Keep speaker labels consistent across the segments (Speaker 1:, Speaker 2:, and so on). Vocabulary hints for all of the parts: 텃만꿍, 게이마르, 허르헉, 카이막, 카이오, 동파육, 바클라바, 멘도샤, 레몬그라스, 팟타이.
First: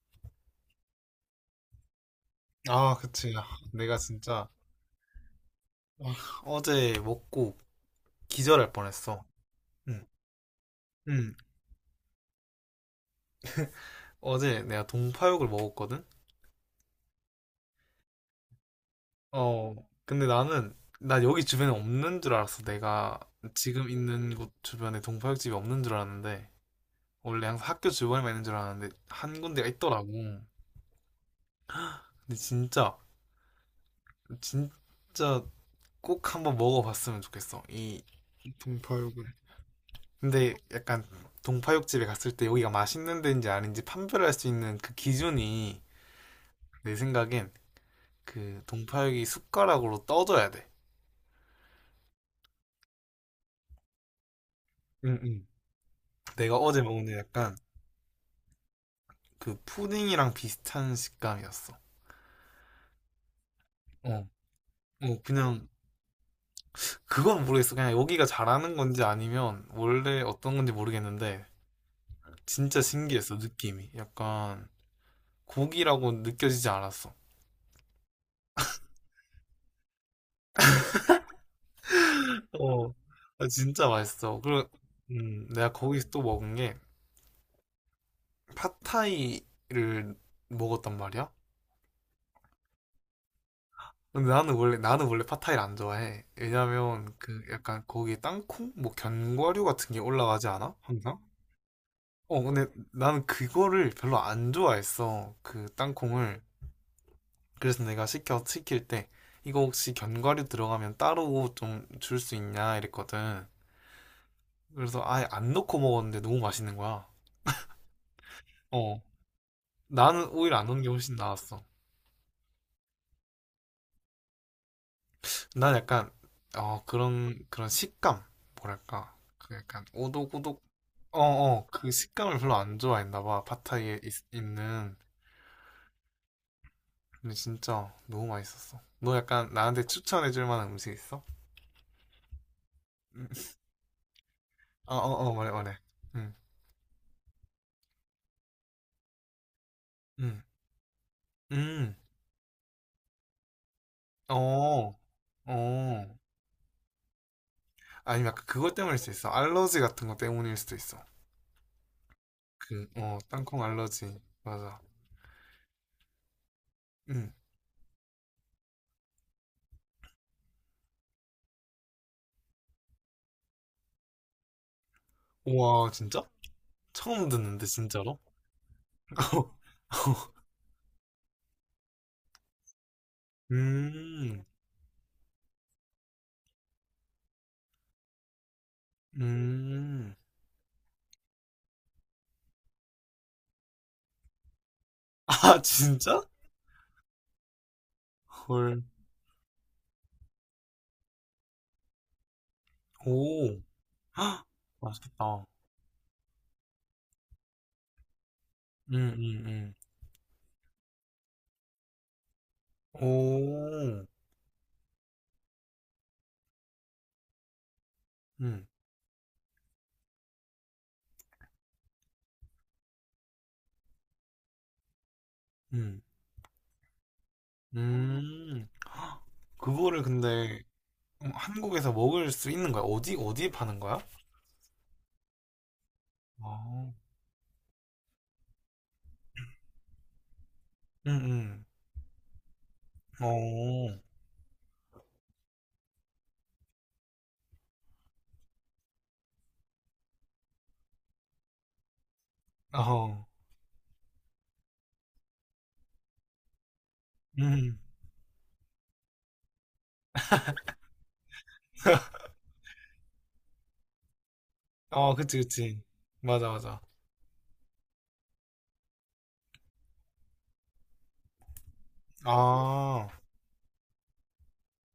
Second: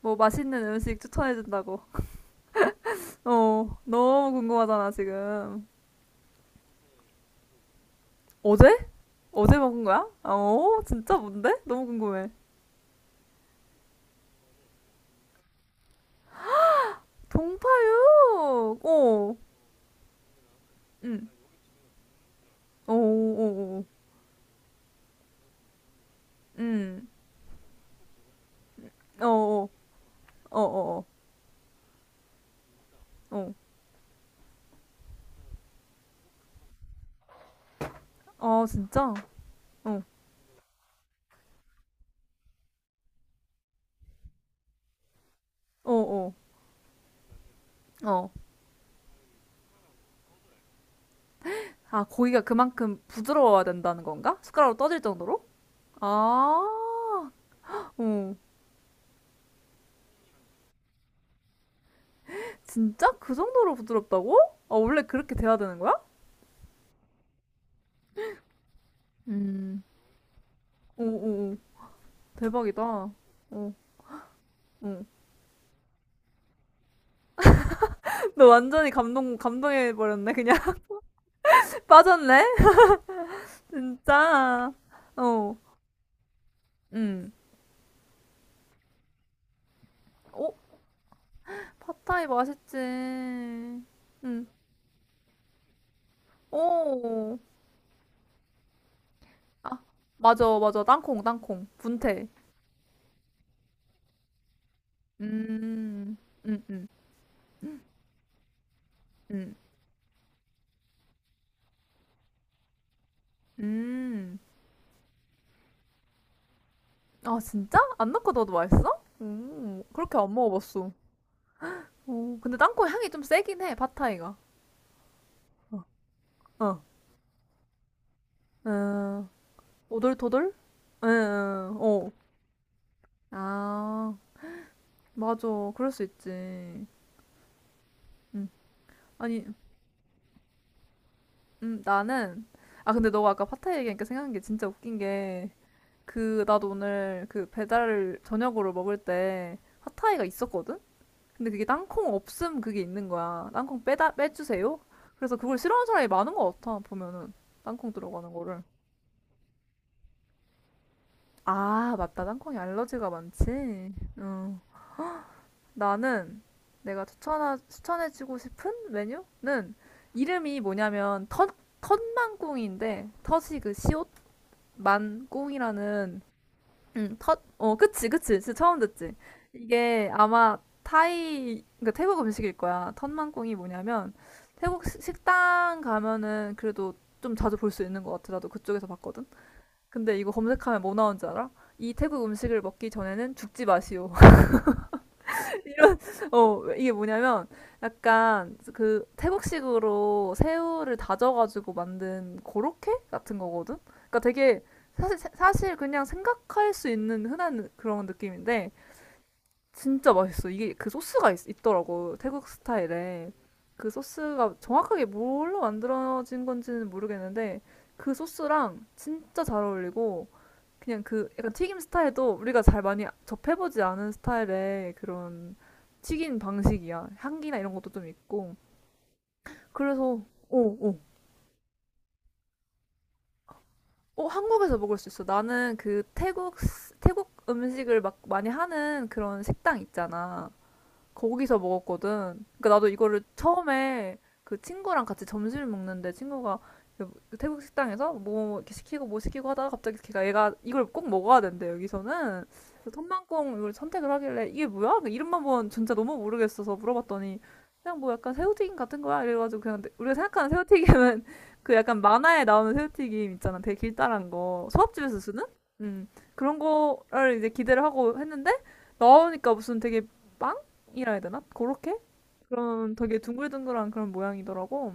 Speaker 1: 뭐 맛있는 음식 추천해준다고.
Speaker 2: 아, 그치. 아,
Speaker 1: 어,
Speaker 2: 내가
Speaker 1: 너무
Speaker 2: 진짜,
Speaker 1: 궁금하잖아, 지금.
Speaker 2: 아, 어제 먹고
Speaker 1: 어제?
Speaker 2: 기절할 뻔했어.
Speaker 1: 어제 먹은
Speaker 2: 응,
Speaker 1: 거야? 아, 어, 진짜
Speaker 2: 응.
Speaker 1: 뭔데? 너무 궁금해.
Speaker 2: 어제 내가 동파육을 먹었거든?
Speaker 1: 동파육! 어,
Speaker 2: 어, 근데 나는, 나
Speaker 1: 응.
Speaker 2: 여기 주변에 없는 줄 알았어.
Speaker 1: 어, 어,
Speaker 2: 내가
Speaker 1: 어, 어.
Speaker 2: 지금 있는 곳 주변에 동파육집이 없는 줄 알았는데,
Speaker 1: 응.
Speaker 2: 원래 항상 학교 주변에만 있는 줄 알았는데,
Speaker 1: 어,
Speaker 2: 한
Speaker 1: 어,
Speaker 2: 군데가 있더라고. 근데
Speaker 1: 어, 어,
Speaker 2: 진짜,
Speaker 1: 어. 어,
Speaker 2: 진짜 꼭 한번 먹어봤으면 좋겠어. 이
Speaker 1: 아, 진짜?
Speaker 2: 동파육을.
Speaker 1: 어,
Speaker 2: 근데 약간 동파육집에 갔을 때 여기가 맛있는 데인지 아닌지 판별할 수 있는 그 기준이
Speaker 1: 어, 어,
Speaker 2: 내 생각엔
Speaker 1: 어.
Speaker 2: 그 동파육이 숟가락으로 떠져야 돼.
Speaker 1: 아, 고기가 그만큼 부드러워야 된다는 건가? 숟가락으로 떠질
Speaker 2: 응,
Speaker 1: 정도로?
Speaker 2: 응. 내가 어제 먹은 게
Speaker 1: 아,
Speaker 2: 약간
Speaker 1: 어.
Speaker 2: 그 푸딩이랑 비슷한 식감이었어.
Speaker 1: 진짜? 그 정도로
Speaker 2: 어.
Speaker 1: 부드럽다고? 아, 원래
Speaker 2: 뭐
Speaker 1: 그렇게 돼야
Speaker 2: 그냥
Speaker 1: 되는 거야?
Speaker 2: 그건 모르겠어. 그냥 여기가 잘하는 건지 아니면
Speaker 1: 음.
Speaker 2: 원래 어떤 건지
Speaker 1: 오,
Speaker 2: 모르겠는데
Speaker 1: 오, 오.
Speaker 2: 진짜
Speaker 1: 대박이다.
Speaker 2: 신기했어,
Speaker 1: 어,
Speaker 2: 느낌이. 약간
Speaker 1: 응.
Speaker 2: 고기라고 느껴지지 않았어.
Speaker 1: 너 완전히 감동해버렸네, 그냥. 빠졌네?
Speaker 2: 어. 아, 진짜 맛있어. 그리고
Speaker 1: 진짜. 어,
Speaker 2: 내가 거기서 또 먹은 게
Speaker 1: 응.
Speaker 2: 팟타이를
Speaker 1: 어,
Speaker 2: 먹었단 말이야.
Speaker 1: 팟타이 맛있지.
Speaker 2: 근데
Speaker 1: 응.
Speaker 2: 나는 원래 팟타이를 안 좋아해. 왜냐면
Speaker 1: 오.
Speaker 2: 그 약간 거기에 땅콩 뭐 견과류
Speaker 1: 아,
Speaker 2: 같은 게 올라가지
Speaker 1: 맞아,
Speaker 2: 않아?
Speaker 1: 맞아.
Speaker 2: 항상?
Speaker 1: 땅콩, 땅콩. 분태.
Speaker 2: 어 근데 나는 그거를 별로 안 좋아했어. 그
Speaker 1: 음,
Speaker 2: 땅콩을.
Speaker 1: 음, 음,
Speaker 2: 그래서 내가 시켜 시킬 때
Speaker 1: 음,
Speaker 2: 이거 혹시 견과류 들어가면 따로 좀 줄 수 있냐 이랬거든.
Speaker 1: 음.
Speaker 2: 그래서 아예 안 넣고 먹었는데 너무 맛있는 거야.
Speaker 1: 아, 진짜? 안 넣고 넣어도 맛있어?
Speaker 2: 어.
Speaker 1: 그렇게
Speaker 2: 나는
Speaker 1: 안
Speaker 2: 오히려 안 넣는 게
Speaker 1: 먹어봤어.
Speaker 2: 훨씬 나았어.
Speaker 1: 오, 근데 땅콩 향이 좀 세긴 해, 팟타이가.
Speaker 2: 난
Speaker 1: 어,
Speaker 2: 약간
Speaker 1: 어.
Speaker 2: 어 그런 식감, 뭐랄까
Speaker 1: 어.
Speaker 2: 그 약간
Speaker 1: 오돌토돌?
Speaker 2: 오독오독, 어 어
Speaker 1: 응,
Speaker 2: 그
Speaker 1: 어.
Speaker 2: 식감을 별로 안 좋아했나 봐, 파타이에 있,
Speaker 1: 아,
Speaker 2: 는.
Speaker 1: 맞아. 그럴 수 있지.
Speaker 2: 근데 진짜 너무
Speaker 1: 음.
Speaker 2: 맛있었어. 너
Speaker 1: 아니,
Speaker 2: 약간 나한테 추천해줄 만한 음식 있어?
Speaker 1: 나는, 아, 근데 너가 아까 파타이 얘기하니까 생각난 게 진짜 웃긴
Speaker 2: 어어어
Speaker 1: 게,
Speaker 2: 말해 말해. 응,
Speaker 1: 그, 나도 오늘 그 배달 저녁으로 먹을 때 핫타이가
Speaker 2: 응,
Speaker 1: 있었거든? 근데 그게
Speaker 2: 음,
Speaker 1: 땅콩 없음 그게 있는 거야.
Speaker 2: 어,
Speaker 1: 빼주세요? 그래서 그걸 싫어하는 사람이
Speaker 2: 어.
Speaker 1: 많은 것 같아, 보면은. 땅콩
Speaker 2: 아니면
Speaker 1: 들어가는
Speaker 2: 약간
Speaker 1: 거를.
Speaker 2: 그것 때문일 수도 있어. 알러지 같은 거 때문일 수도 있어.
Speaker 1: 아, 맞다. 땅콩이
Speaker 2: 그
Speaker 1: 알러지가
Speaker 2: 어
Speaker 1: 많지.
Speaker 2: 땅콩 알러지
Speaker 1: 응.
Speaker 2: 맞아.
Speaker 1: 나는 내가
Speaker 2: 응.
Speaker 1: 추천해주고 싶은 메뉴는 이름이 뭐냐면 텃만꿍인데 텃이 그 시옷
Speaker 2: 우와,
Speaker 1: 만꿍이라는
Speaker 2: 진짜? 처음
Speaker 1: 텃,
Speaker 2: 듣는데,
Speaker 1: 그치,
Speaker 2: 진짜로?
Speaker 1: 그치. 진짜 처음 듣지. 이게 아마 그러니까 태국 음식일 거야. 텃만꿍이 뭐냐면
Speaker 2: 음,
Speaker 1: 태국 식당 가면은 그래도 좀 자주 볼 수 있는 것 같아. 나도 그쪽에서 봤거든.
Speaker 2: 음.
Speaker 1: 근데 이거 검색하면 뭐 나온 줄 알아? 이 태국 음식을 먹기 전에는 죽지 마시오.
Speaker 2: 아,
Speaker 1: 이런,
Speaker 2: 진짜?
Speaker 1: 이게 뭐냐면, 약간,
Speaker 2: 헐.
Speaker 1: 그, 태국식으로 새우를 다져가지고 만든 고로케 같은
Speaker 2: 오.
Speaker 1: 거거든? 그러니까
Speaker 2: 헉,
Speaker 1: 되게, 사실,
Speaker 2: 맛있겠다.
Speaker 1: 사실 그냥 생각할 수 있는 흔한 그런 느낌인데,
Speaker 2: 음음음.
Speaker 1: 진짜 맛있어. 이게 그 소스가 있더라고, 태국 스타일에. 그
Speaker 2: 오.
Speaker 1: 소스가 정확하게 뭘로 만들어진 건지는 모르겠는데, 그
Speaker 2: 음.
Speaker 1: 소스랑 진짜 잘 어울리고, 그냥 그 약간 튀김 스타일도 우리가 잘 많이 접해보지 않은 스타일의 그런
Speaker 2: 음.
Speaker 1: 튀긴 방식이야. 향기나 이런 것도 좀 있고.
Speaker 2: 음. 헉, 그거를
Speaker 1: 그래서,
Speaker 2: 근데
Speaker 1: 오, 오.
Speaker 2: 한국에서 먹을 수 있는 거야? 어디 어디에 파는 거야?
Speaker 1: 어, 한국에서 먹을 수 있어. 나는 그
Speaker 2: 아.
Speaker 1: 태국 음식을 막 많이 하는 그런 식당 있잖아.
Speaker 2: 음,
Speaker 1: 거기서
Speaker 2: 음.
Speaker 1: 먹었거든. 그러니까 나도 이거를
Speaker 2: 어. 음,
Speaker 1: 처음에 그 친구랑 같이 점심을 먹는데 친구가 그 태국 식당에서 뭐 이렇게 시키고 뭐 시키고 하다가 갑자기 걔가 얘가 이걸 꼭 먹어야 된대 여기서는
Speaker 2: 오,
Speaker 1: 그래서
Speaker 2: 어.
Speaker 1: 텀만콩 이걸 선택을 하길래 이게 뭐야? 그 이름만 본 진짜 너무 모르겠어서 물어봤더니
Speaker 2: 음.
Speaker 1: 그냥 뭐 약간 새우튀김 같은 거야 이래가지고 그냥 우리가 생각하는 새우튀김은 그 약간 만화에 나오는 새우튀김 있잖아 되게 길다란 거
Speaker 2: 아,
Speaker 1: 소밥집에서
Speaker 2: 그치,
Speaker 1: 쓰는
Speaker 2: 그치.
Speaker 1: 음
Speaker 2: 맞아,
Speaker 1: 그런
Speaker 2: 맞아.
Speaker 1: 거를 이제 기대를 하고 했는데 나오니까 무슨 되게 빵 이라 해야 되나? 그렇게? 그런
Speaker 2: 아,
Speaker 1: 되게 둥글둥글한 그런 모양이더라고.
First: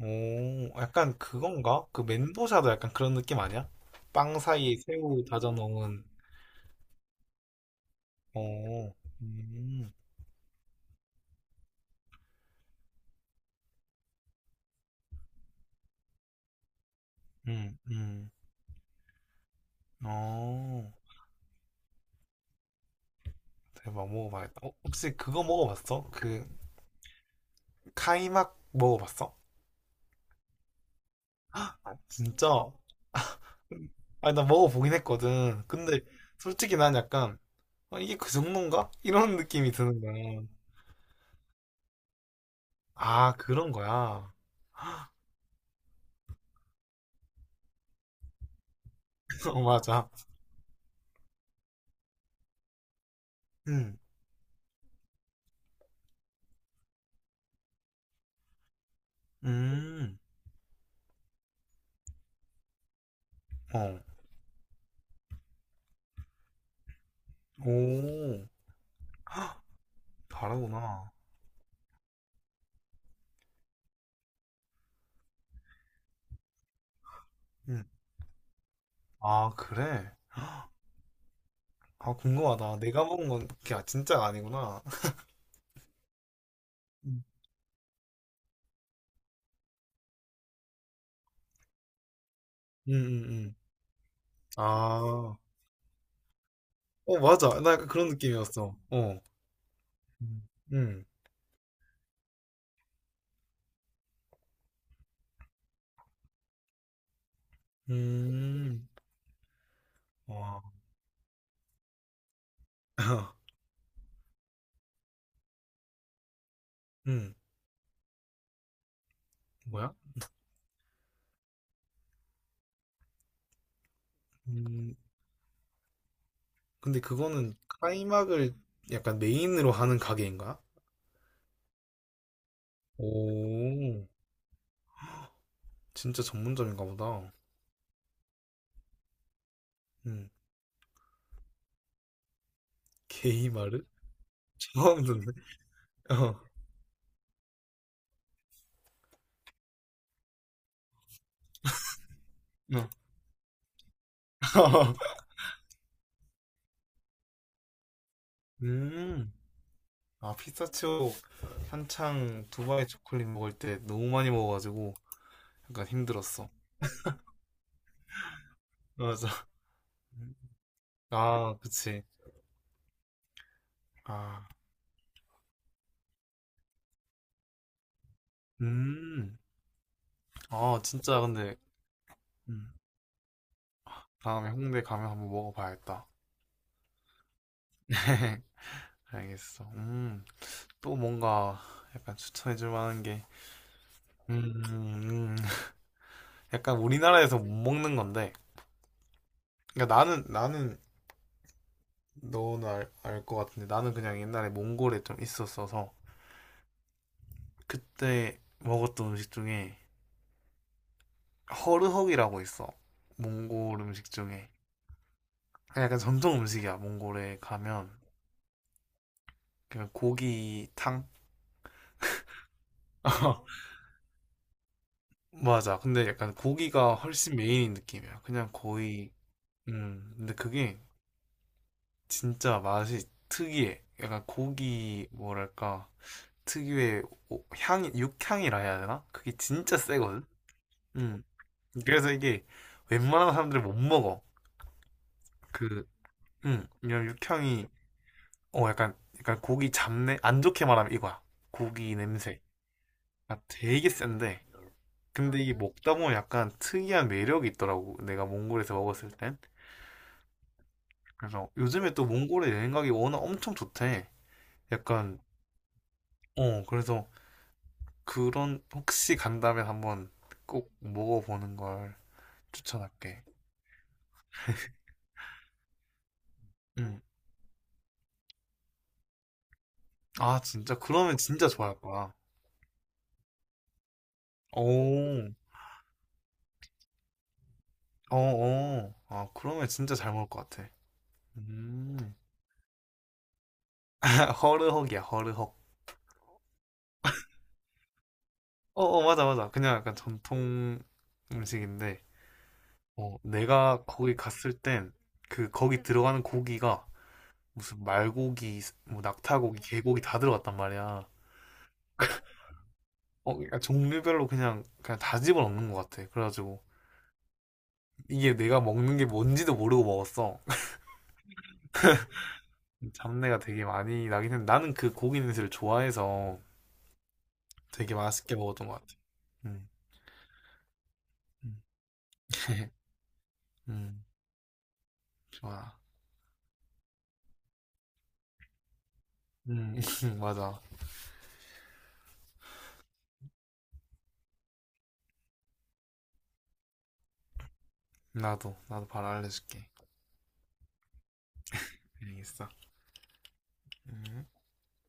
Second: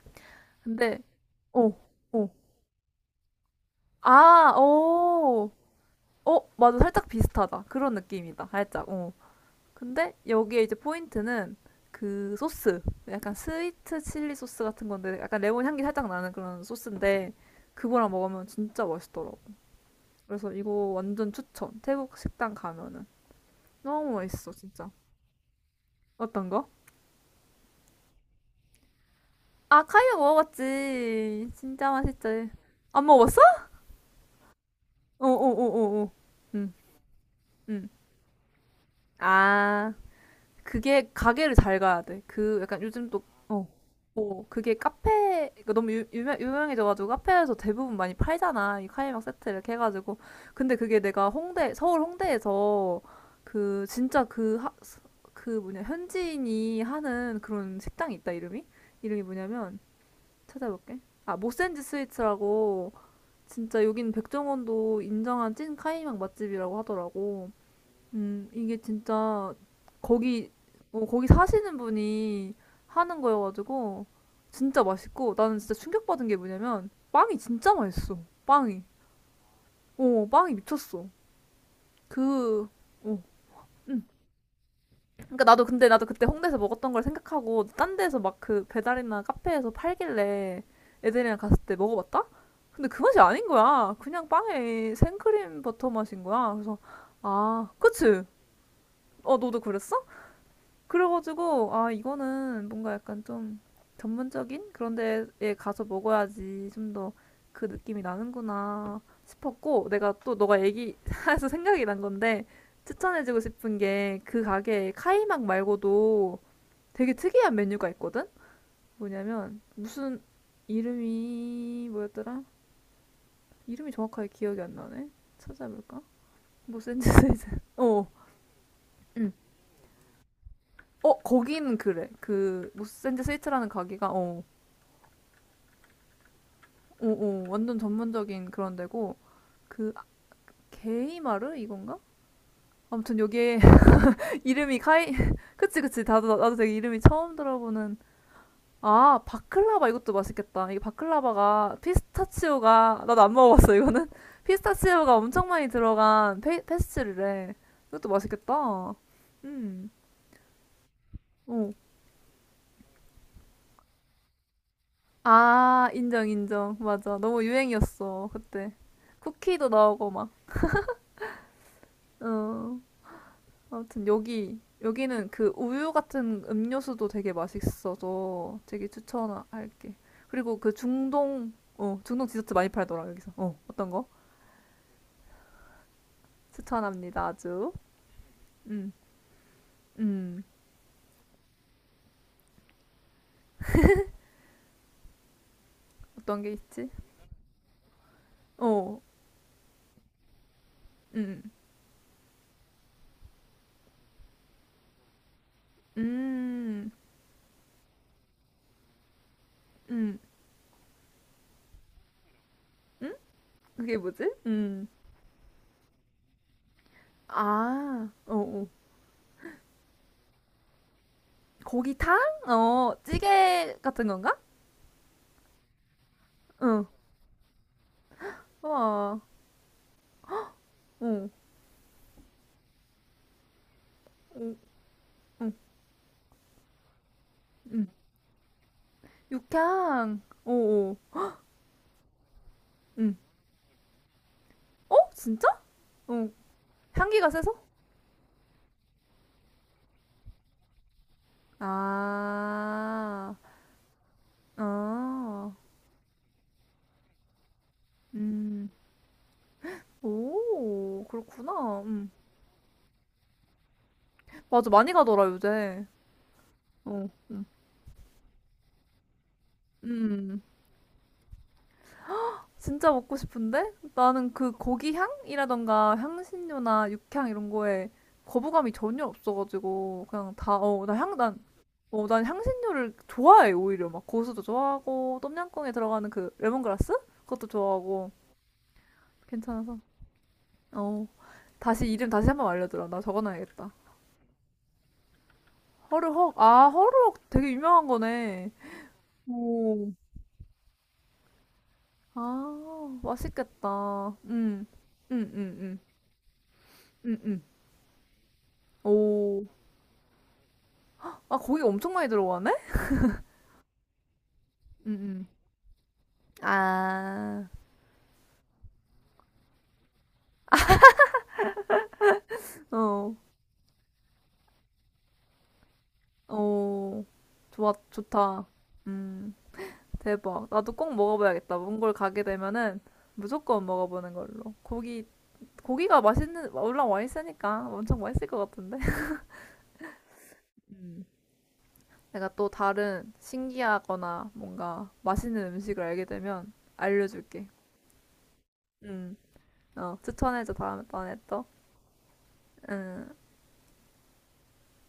Speaker 2: 오,
Speaker 1: 근데,
Speaker 2: 약간
Speaker 1: 어,
Speaker 2: 그건가? 그
Speaker 1: 어.
Speaker 2: 멘도샤도 약간 그런 느낌 아니야? 빵
Speaker 1: 아,
Speaker 2: 사이에 새우
Speaker 1: 어.
Speaker 2: 다져 넣은.
Speaker 1: 어, 맞아. 살짝 비슷하다. 그런 느낌이다. 살짝,
Speaker 2: 어,
Speaker 1: 어.
Speaker 2: 음,
Speaker 1: 근데 여기에 이제 포인트는 그 소스. 약간 스위트 칠리 소스 같은 건데, 약간 레몬 향기 살짝 나는 그런 소스인데,
Speaker 2: 음,
Speaker 1: 그거랑
Speaker 2: 음.
Speaker 1: 먹으면 진짜 맛있더라고. 그래서 이거
Speaker 2: 어,
Speaker 1: 완전 추천. 태국 식당 가면은.
Speaker 2: 대박,
Speaker 1: 너무 맛있어,
Speaker 2: 먹어봐야겠다. 어,
Speaker 1: 진짜.
Speaker 2: 혹시 그거 먹어봤어? 그,
Speaker 1: 어떤가?
Speaker 2: 카이막 먹어봤어?
Speaker 1: 아, 카이오 먹어봤지. 진짜 맛있지.
Speaker 2: 진짜?
Speaker 1: 안 먹어봤어?
Speaker 2: 아니, 나 먹어보긴 했거든. 근데,
Speaker 1: 어어어어어. 음,
Speaker 2: 솔직히 난 약간,
Speaker 1: 음.
Speaker 2: 어, 이게 그 정도인가? 이런 느낌이
Speaker 1: 아,
Speaker 2: 드는 거야.
Speaker 1: 그게 가게를 잘 가야 돼. 그 약간 요즘 또,
Speaker 2: 아,
Speaker 1: 어.
Speaker 2: 그런 거야.
Speaker 1: 그게 카페, 그 너무 유명해져가지고 카페에서 대부분 많이 팔잖아. 이 카이막 세트
Speaker 2: 어,
Speaker 1: 이렇게
Speaker 2: 맞아.
Speaker 1: 해가지고. 근데 그게 내가 서울 홍대에서 그
Speaker 2: 음,
Speaker 1: 진짜 그, 그 뭐냐, 현지인이 하는 그런 식당이 있다, 이름이? 이름이 뭐냐면,
Speaker 2: 음,
Speaker 1: 찾아볼게. 아, 모센지 스위츠라고 진짜
Speaker 2: 어,
Speaker 1: 여긴 백종원도 인정한 찐 카이막 맛집이라고 하더라고.
Speaker 2: 오,
Speaker 1: 이게 진짜
Speaker 2: 헉,
Speaker 1: 거기
Speaker 2: 다르구나.
Speaker 1: 거기 사시는 분이 하는 거여가지고 진짜 맛있고 나는 진짜 충격받은 게 뭐냐면 빵이 진짜
Speaker 2: 음,
Speaker 1: 맛있어. 빵이.
Speaker 2: 아, 그래?
Speaker 1: 어, 빵이 미쳤어.
Speaker 2: 아,
Speaker 1: 그
Speaker 2: 궁금하다. 내가
Speaker 1: 어,
Speaker 2: 먹은 건 그게
Speaker 1: 응.
Speaker 2: 진짜가 아니구나.
Speaker 1: 그러니까 나도 근데 나도 그때 홍대에서 먹었던 걸
Speaker 2: 음,
Speaker 1: 생각하고 딴 데서 막 그 배달이나 카페에서 팔길래 애들이랑 갔을 때 먹어봤다? 근데
Speaker 2: 음,
Speaker 1: 그 맛이 아닌
Speaker 2: 음.
Speaker 1: 거야. 그냥 빵에
Speaker 2: 아,
Speaker 1: 생크림 버터 맛인 거야. 그래서
Speaker 2: 어, 맞아.
Speaker 1: 아,
Speaker 2: 나 약간 그런
Speaker 1: 그치?
Speaker 2: 느낌이었어. 어.
Speaker 1: 어, 너도 그랬어?
Speaker 2: 음, 음,
Speaker 1: 그래가지고 아 이거는 뭔가 약간 좀 전문적인 그런 데에 가서 먹어야지 좀 더 그 느낌이
Speaker 2: 음.
Speaker 1: 나는구나 싶었고 내가 또 너가
Speaker 2: 와.
Speaker 1: 얘기해서 생각이 난 건데 추천해주고 싶은 게 그 가게에 카이막 말고도 되게
Speaker 2: 음,
Speaker 1: 특이한 메뉴가 있거든? 뭐냐면
Speaker 2: 뭐야?
Speaker 1: 무슨 이름이 뭐였더라? 이름이 정확하게 기억이 안
Speaker 2: 음,
Speaker 1: 나네. 찾아볼까? 모센
Speaker 2: 근데
Speaker 1: 즈
Speaker 2: 그거는
Speaker 1: 스위트. 어.
Speaker 2: 카이막을 약간
Speaker 1: 응.
Speaker 2: 메인으로 하는 가게인가?
Speaker 1: 어, 거기는 그래. 그 모센즈 스위트라는
Speaker 2: 오,
Speaker 1: 가게가 어.
Speaker 2: 진짜 전문점인가 보다.
Speaker 1: 오오 완전 전문적인 그런 데고 그 아,
Speaker 2: 음,
Speaker 1: 게이마르 이건가? 아무튼 여기에
Speaker 2: 게이마르?
Speaker 1: 이름이
Speaker 2: 처음
Speaker 1: 카이
Speaker 2: 듣네.
Speaker 1: 그치 그치 나도
Speaker 2: 어,
Speaker 1: 나도 되게 이름이 처음 들어보는 아 바클라바 이것도 맛있겠다 이게 바클라바가
Speaker 2: 음.
Speaker 1: 피스타치오가 나도 안 먹어봤어 이거는 피스타치오가 엄청 많이 들어간 페스츄리래 이것도 맛있겠다
Speaker 2: 음, 아, 피스타치오. 한창 두바이 초콜릿 먹을 때 너무 많이 먹어가지고 약간
Speaker 1: 음어아 인정
Speaker 2: 힘들었어.
Speaker 1: 인정 맞아 너무 유행이었어 그때
Speaker 2: 맞아.
Speaker 1: 쿠키도 나오고 막
Speaker 2: 아, 그치.
Speaker 1: 어. 아무튼
Speaker 2: 아.
Speaker 1: 여기는 그 우유 같은 음료수도 되게 맛있어서 되게
Speaker 2: 음.
Speaker 1: 추천할게. 그리고 그
Speaker 2: 아, 진짜 근데
Speaker 1: 중동 디저트 많이
Speaker 2: 음,
Speaker 1: 팔더라 여기서. 어떤 거?
Speaker 2: 다음에 홍대 가면 한번 먹어봐야겠다.
Speaker 1: 추천합니다 아주. 음,
Speaker 2: 알겠어. 음.
Speaker 1: 음.
Speaker 2: 또 뭔가 약간 추천해 줄 만한 게, 음, 음,
Speaker 1: 어떤 게
Speaker 2: 약간
Speaker 1: 있지?
Speaker 2: 우리나라에서 못 먹는 건데.
Speaker 1: 어,
Speaker 2: 그러니까 나는
Speaker 1: 음,
Speaker 2: 너는 알, 알 것 같은데 나는 그냥 옛날에 몽골에 좀 있었어서
Speaker 1: 음,
Speaker 2: 그때 먹었던 음식 중에
Speaker 1: 음?
Speaker 2: 허르헉이라고 있어.
Speaker 1: 음?
Speaker 2: 몽골
Speaker 1: 그게
Speaker 2: 음식
Speaker 1: 뭐지?
Speaker 2: 중에. 약간 전통 음식이야. 몽골에 가면
Speaker 1: 아, 어, 어.
Speaker 2: 그냥 고기탕.
Speaker 1: 고기탕? 어, 찌개 같은 건가?
Speaker 2: 맞아. 근데 약간
Speaker 1: 응,
Speaker 2: 고기가 훨씬 메인인 느낌이야. 그냥 거의,
Speaker 1: 와,
Speaker 2: 근데 그게
Speaker 1: 어, 어,
Speaker 2: 진짜 맛이 특이해. 약간 고기,
Speaker 1: 어,
Speaker 2: 뭐랄까, 특유의 오-
Speaker 1: 음,
Speaker 2: 향이, 육향이라 해야 되나? 그게 진짜
Speaker 1: 육향,
Speaker 2: 세거든?
Speaker 1: 어, 어,
Speaker 2: 음. 그래서 이게
Speaker 1: 음.
Speaker 2: 웬만한 사람들이 못 먹어.
Speaker 1: 어? 진짜?
Speaker 2: 그,
Speaker 1: 어.
Speaker 2: 이런
Speaker 1: 향기가 세서?
Speaker 2: 육향이, 어, 약간, 약간 고기 잡내? 안 좋게 말하면 이거야. 고기 냄새.
Speaker 1: 아,
Speaker 2: 아, 되게 센데. 근데
Speaker 1: 아,
Speaker 2: 이게 먹다 보면 약간 특이한 매력이 있더라고. 내가
Speaker 1: 음,
Speaker 2: 몽골에서 먹었을 땐.
Speaker 1: 오, 그렇구나.
Speaker 2: 그래서 요즘에 또 몽골에 여행 가기 워낙 엄청 좋대.
Speaker 1: 맞아, 많이
Speaker 2: 약간,
Speaker 1: 가더라, 요새.
Speaker 2: 어, 그래서
Speaker 1: 어,
Speaker 2: 그런, 혹시 간다면 한번
Speaker 1: 음.
Speaker 2: 꼭 먹어보는 걸
Speaker 1: 진짜 먹고
Speaker 2: 추천할게.
Speaker 1: 싶은데? 나는 그 고기 향이라던가 향신료나
Speaker 2: 음.
Speaker 1: 육향 이런 거에 거부감이 전혀 없어가지고, 그냥
Speaker 2: 아,
Speaker 1: 다,
Speaker 2: 진짜? 그러면 진짜 좋아할
Speaker 1: 어,
Speaker 2: 거야.
Speaker 1: 난 향신료를 좋아해, 오히려. 막 고수도 좋아하고,
Speaker 2: 오,
Speaker 1: 똠양꿍에 들어가는 그 레몬그라스? 그것도 좋아하고,
Speaker 2: 어, 어. 아, 그러면
Speaker 1: 괜찮아서.
Speaker 2: 진짜 잘 먹을 것 같아.
Speaker 1: 어. 다시 이름
Speaker 2: 음.
Speaker 1: 다시 한번 알려주라. 나 적어놔야겠다.
Speaker 2: 허르헉이야, 허르헉.
Speaker 1: 허르헉. 아, 허르헉 되게 유명한 거네.
Speaker 2: 어, 어, 맞아, 맞아. 그냥
Speaker 1: 오,
Speaker 2: 약간 전통 음식인데,
Speaker 1: 아,
Speaker 2: 어, 내가
Speaker 1: 맛있겠다.
Speaker 2: 거기 갔을 땐
Speaker 1: 음, 음,
Speaker 2: 그
Speaker 1: 음,
Speaker 2: 거기 들어가는 고기가
Speaker 1: 음, 음.
Speaker 2: 무슨 말고기, 뭐
Speaker 1: 오.
Speaker 2: 낙타고기, 개고기 다 들어갔단 말이야.
Speaker 1: 아, 고기 엄청 많이 들어가네?
Speaker 2: 어, 그러니까 종류별로 그냥
Speaker 1: 음,
Speaker 2: 그냥 다
Speaker 1: 음.
Speaker 2: 집어넣는 것 같아. 그래가지고
Speaker 1: 아,
Speaker 2: 이게 내가 먹는 게 뭔지도 모르고 먹었어.
Speaker 1: 어,
Speaker 2: 잡내가 되게 많이 나긴 했는데 나는 그 고기 냄새를 좋아해서
Speaker 1: 어. 좋아,
Speaker 2: 되게 맛있게
Speaker 1: 좋다.
Speaker 2: 먹었던 것 같아.
Speaker 1: 음,
Speaker 2: 음,
Speaker 1: 대박. 나도 꼭 먹어봐야겠다.
Speaker 2: 음,
Speaker 1: 몽골 가게 되면은 무조건
Speaker 2: 음,
Speaker 1: 먹어보는 걸로.
Speaker 2: 좋아.
Speaker 1: 고기가 맛있는, 올라와 있으니까 엄청 맛있을 것 같은데?
Speaker 2: 음, 맞아.
Speaker 1: 음. 내가 또 다른 신기하거나 뭔가 맛있는 음식을 알게 되면 알려줄게.
Speaker 2: 나도 바로
Speaker 1: 응.
Speaker 2: 알려줄게.
Speaker 1: 어, 추천해줘 다음에 또.
Speaker 2: 알겠어.
Speaker 1: 응.
Speaker 2: 음.